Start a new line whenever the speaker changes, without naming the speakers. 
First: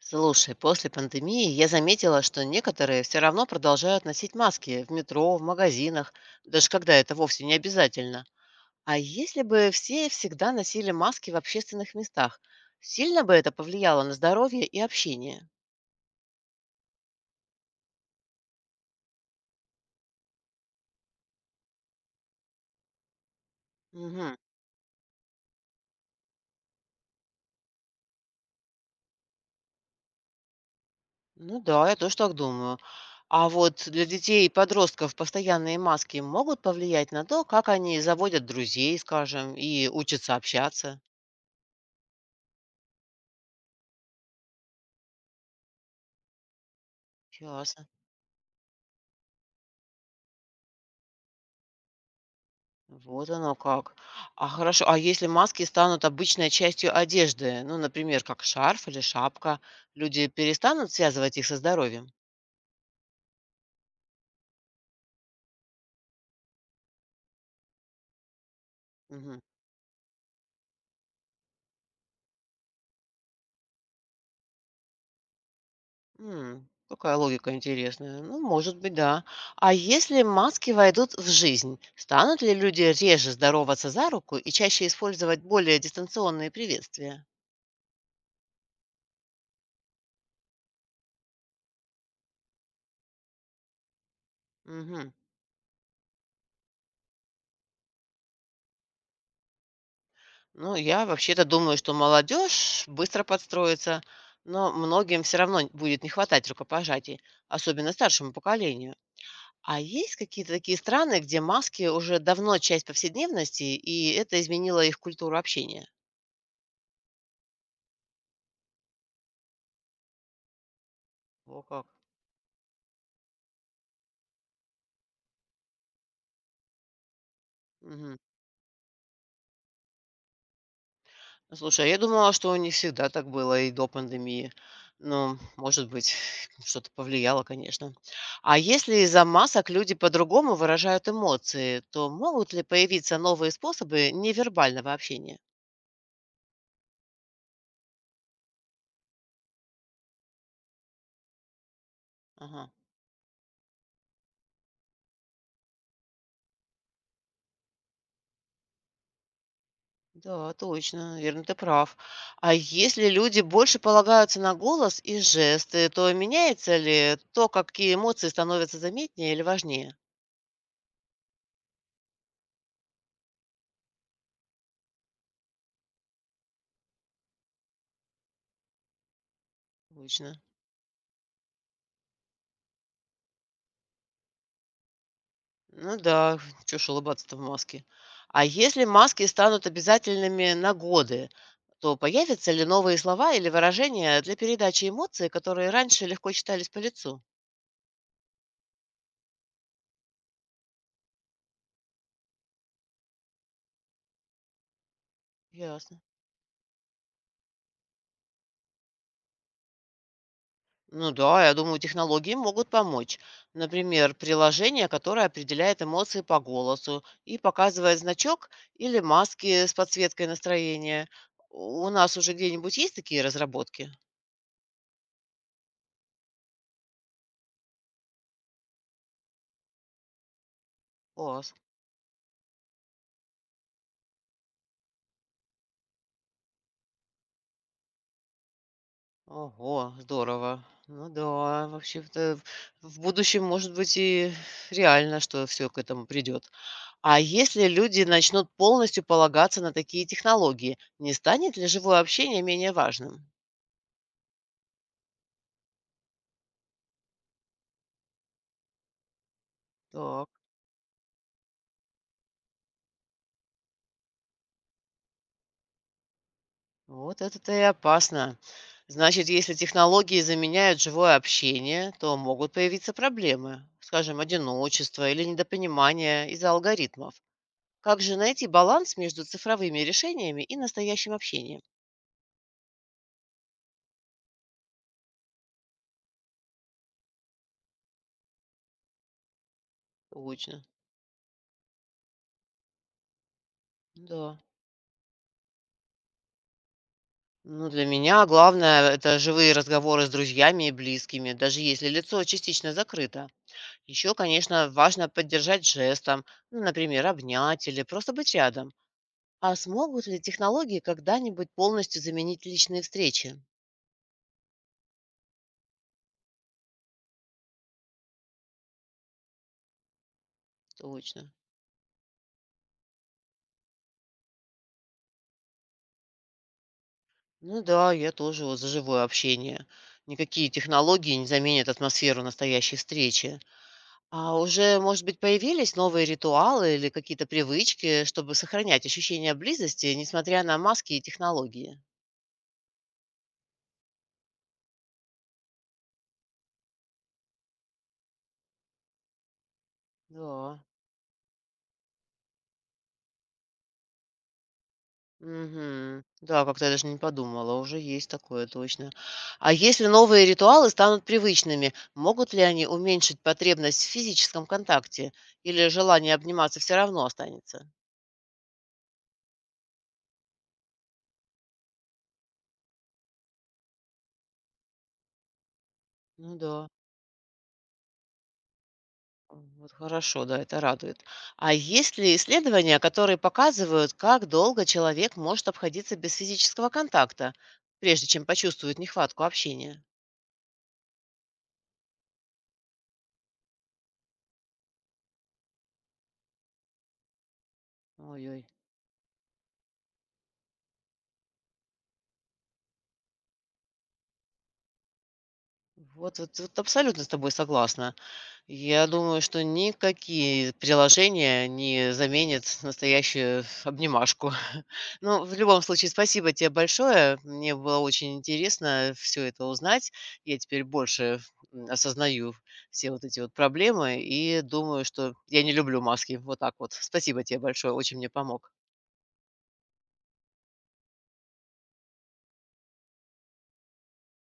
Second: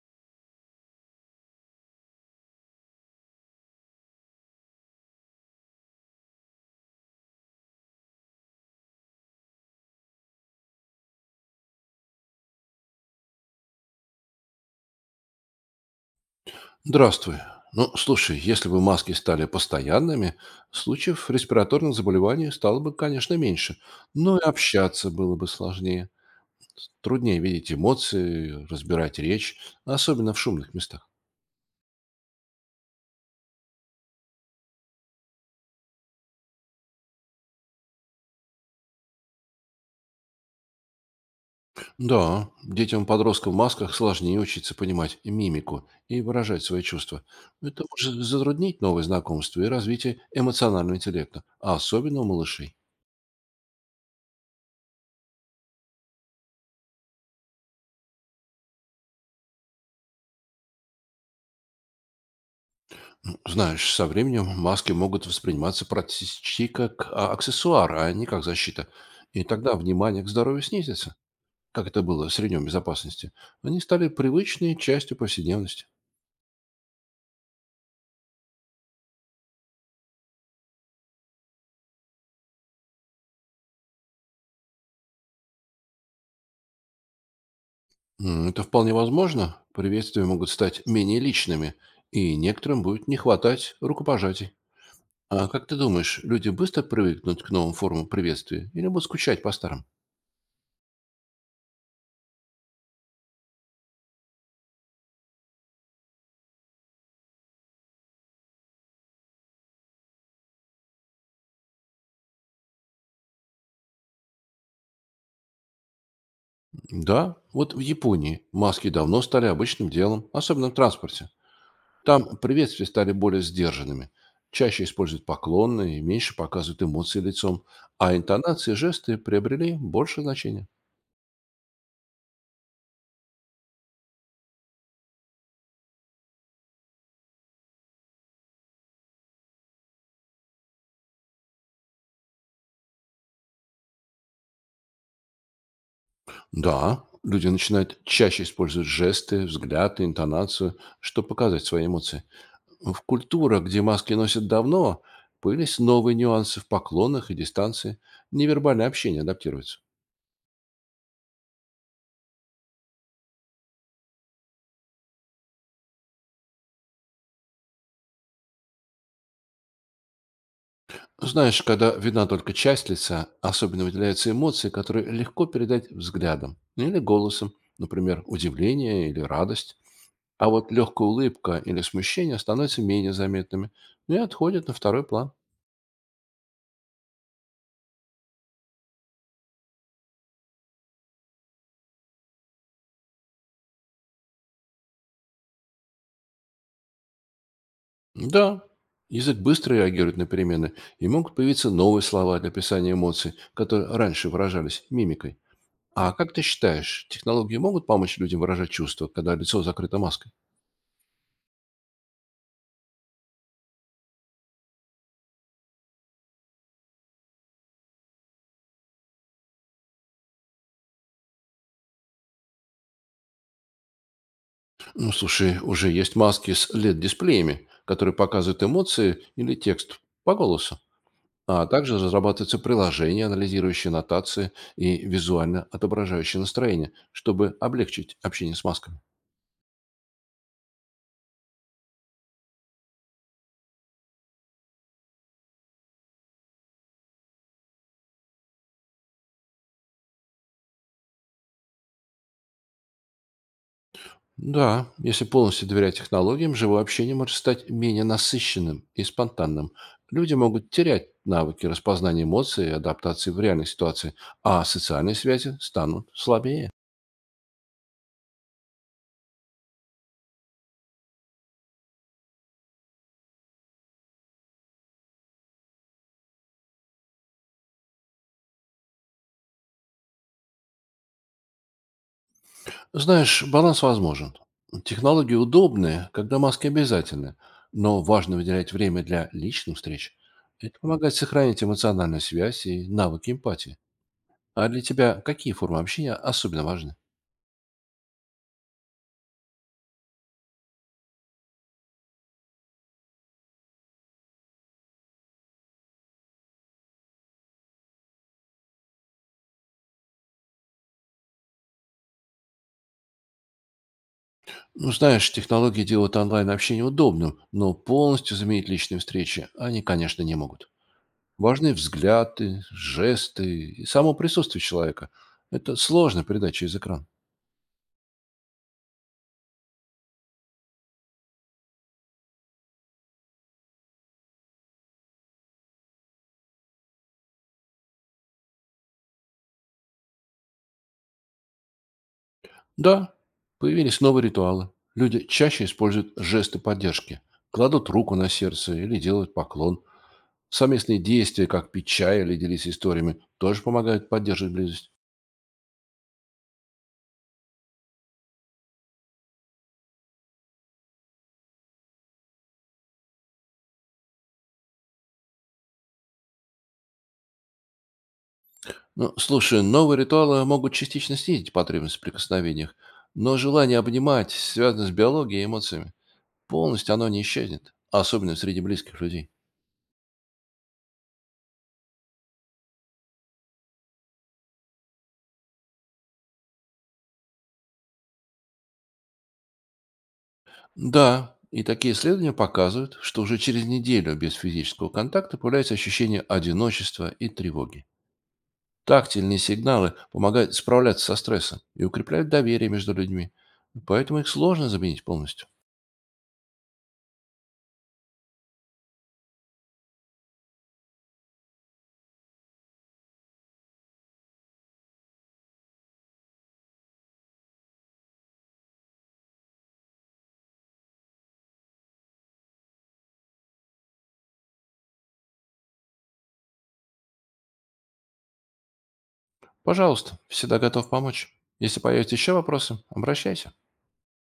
Слушай, после пандемии я заметила, что некоторые все равно продолжают носить маски в метро, в магазинах, даже когда это вовсе не обязательно. А если бы все всегда носили маски в общественных местах, сильно бы это повлияло на здоровье и общение?
Здравствуй. Ну, слушай, если бы маски стали постоянными, случаев респираторных заболеваний стало бы, конечно, меньше.
Мгм.
Но и общаться было бы сложнее. Труднее видеть эмоции, разбирать речь, особенно в шумных местах.
Ну да, я тоже так думаю. А вот для детей и подростков постоянные маски могут повлиять на то, как они заводят друзей, скажем, и учатся общаться.
Да, детям и подросткам в масках сложнее учиться понимать мимику и выражать свои чувства. Это
Ясно.
может затруднить новые знакомства и развитие эмоционального интеллекта, а особенно у малышей.
Вот оно как. А хорошо, а если маски станут обычной частью одежды, ну, например, как шарф или шапка, люди перестанут связывать их со здоровьем?
Знаешь, со временем маски могут восприниматься практически как аксессуар, а не как защита.
Мгм.
И тогда внимание к здоровью снизится, как это было в среднем безопасности. Они стали привычной частью повседневности.
М, какая логика интересная. Ну, может быть, да. А если маски войдут в жизнь, станут ли люди реже здороваться за руку и чаще использовать более дистанционные приветствия?
Это вполне возможно. Приветствия могут стать менее личными, и некоторым будет не хватать рукопожатий.
Мгм.
А как ты думаешь, люди быстро привыкнут к новым формам приветствия или будут скучать по старым?
Ну, я вообще-то думаю, что молодежь быстро подстроится, но многим все равно будет не хватать рукопожатий, особенно старшему поколению. А есть какие-то такие страны, где маски уже давно часть повседневности, и это изменило их культуру общения?
Да, вот в Японии маски давно стали обычным делом, особенно в транспорте.
О как.
Там приветствия стали более сдержанными. Чаще используют поклонные и меньше показывают эмоции лицом, а
Мгм.
интонации и жесты приобрели больше значения.
Слушай, а я думала, что не всегда так было и до пандемии. Ну, может быть, что-то повлияло, конечно. А если из-за масок люди по-другому выражают эмоции, то могут ли появиться новые способы невербального общения?
Да, люди начинают чаще использовать жесты, взгляд и интонацию, чтобы показать свои эмоции.
Ага.
В культурах, где маски носят давно, появились новые нюансы в поклонах и дистанции. Невербальное общение адаптируется.
Да, точно, верно, ты прав. А если люди больше полагаются на голос и жесты, то меняется ли то, какие эмоции становятся заметнее или важнее?
Знаешь, когда видна только часть лица, особенно выделяются эмоции, которые легко передать взглядом или голосом, например, удивление или радость.
Точно.
А вот легкая улыбка или смущение становятся менее заметными и отходят на второй план.
Ну да, чё ж улыбаться-то в маске. А если маски станут обязательными на годы, то появятся ли новые слова или выражения для передачи эмоций, которые раньше легко читались по лицу?
Да, язык быстро реагирует на перемены, и могут появиться новые слова для описания эмоций, которые раньше выражались мимикой.
Ясно.
А как ты считаешь, технологии могут помочь людям выражать чувства, когда лицо закрыто маской?
Ну да, я думаю, технологии могут помочь. Например, приложение, которое определяет эмоции по голосу и показывает значок или маски с подсветкой настроения. У нас уже где-нибудь есть такие разработки?
Ну, слушай, уже есть маски с LED-дисплеями, которые показывают эмоции или текст по голосу.
Класс.
А также разрабатываются приложения, анализирующие нотации и визуально отображающие настроение, чтобы облегчить общение с масками.
Ого, здорово. Ну да, вообще-то в будущем, может быть, и реально, что все к этому придет. А если люди начнут полностью полагаться на такие технологии, не станет ли живое общение менее важным?
Да, если полностью доверять технологиям, живое общение может стать менее насыщенным и спонтанным.
Так,
Люди могут терять навыки распознания эмоций и адаптации в реальной ситуации, а социальные связи станут слабее.
вот это-то и опасно. Значит, если технологии заменяют живое общение, то могут появиться проблемы, скажем, одиночество или недопонимание из-за алгоритмов. Как же найти баланс между цифровыми решениями и настоящим общением?
Знаешь, баланс возможен. Технологии удобные, когда маски обязательны, но важно выделять время для личных встреч.
Точно.
Это помогает сохранить эмоциональную связь и навыки эмпатии.
Да.
А для тебя какие формы общения особенно важны?
Ну, для меня главное - это живые разговоры с друзьями и близкими, даже если лицо частично закрыто. Еще, конечно, важно поддержать жестом, ну, например, обнять или просто быть рядом. А смогут ли технологии когда-нибудь полностью заменить личные встречи?
Ну, знаешь, технологии делают онлайн-общение удобным, но полностью заменить личные встречи они, конечно, не могут.
Точно.
Важны взгляды, жесты и само присутствие человека. Это сложно передать через экран.
Ну да, я тоже вот за живое общение. Никакие технологии не заменят атмосферу настоящей встречи. А уже, может быть, появились новые ритуалы или какие-то привычки, чтобы сохранять ощущение близости, несмотря на маски и технологии?
Да, появились новые ритуалы. Люди чаще используют жесты поддержки, кладут руку на сердце или делают поклон.
Да.
Совместные действия, как пить чай или делиться историями, тоже помогают поддерживать близость.
Мгм. Да, как-то я даже не подумала, уже есть такое точно. А если новые ритуалы станут привычными, могут ли они уменьшить потребность в физическом контакте или желание обниматься все равно останется?
Ну, слушай, новые ритуалы могут частично снизить потребность в прикосновениях, но желание обнимать связано с биологией и эмоциями.
Ну да.
Полностью оно не исчезнет, особенно среди близких людей.
Вот хорошо, да, это радует. А есть ли исследования, которые показывают, как долго человек может обходиться без физического контакта, прежде чем почувствует нехватку общения?
Да, и такие исследования показывают, что уже через неделю без физического контакта появляется ощущение одиночества и тревоги.
Ой-ой.
Тактильные сигналы помогают справляться со стрессом и укрепляют доверие между людьми, поэтому их сложно заменить полностью.
Вот абсолютно с тобой согласна. Я думаю, что никакие приложения не заменят настоящую обнимашку. Ну, в любом случае, спасибо тебе большое. Мне было очень интересно все это узнать. Я теперь больше осознаю все вот эти вот проблемы и думаю, что я не люблю маски. Вот так вот. Спасибо тебе большое, очень мне помог.
Пожалуйста, всегда готов помочь. Если появятся еще вопросы, обращайся.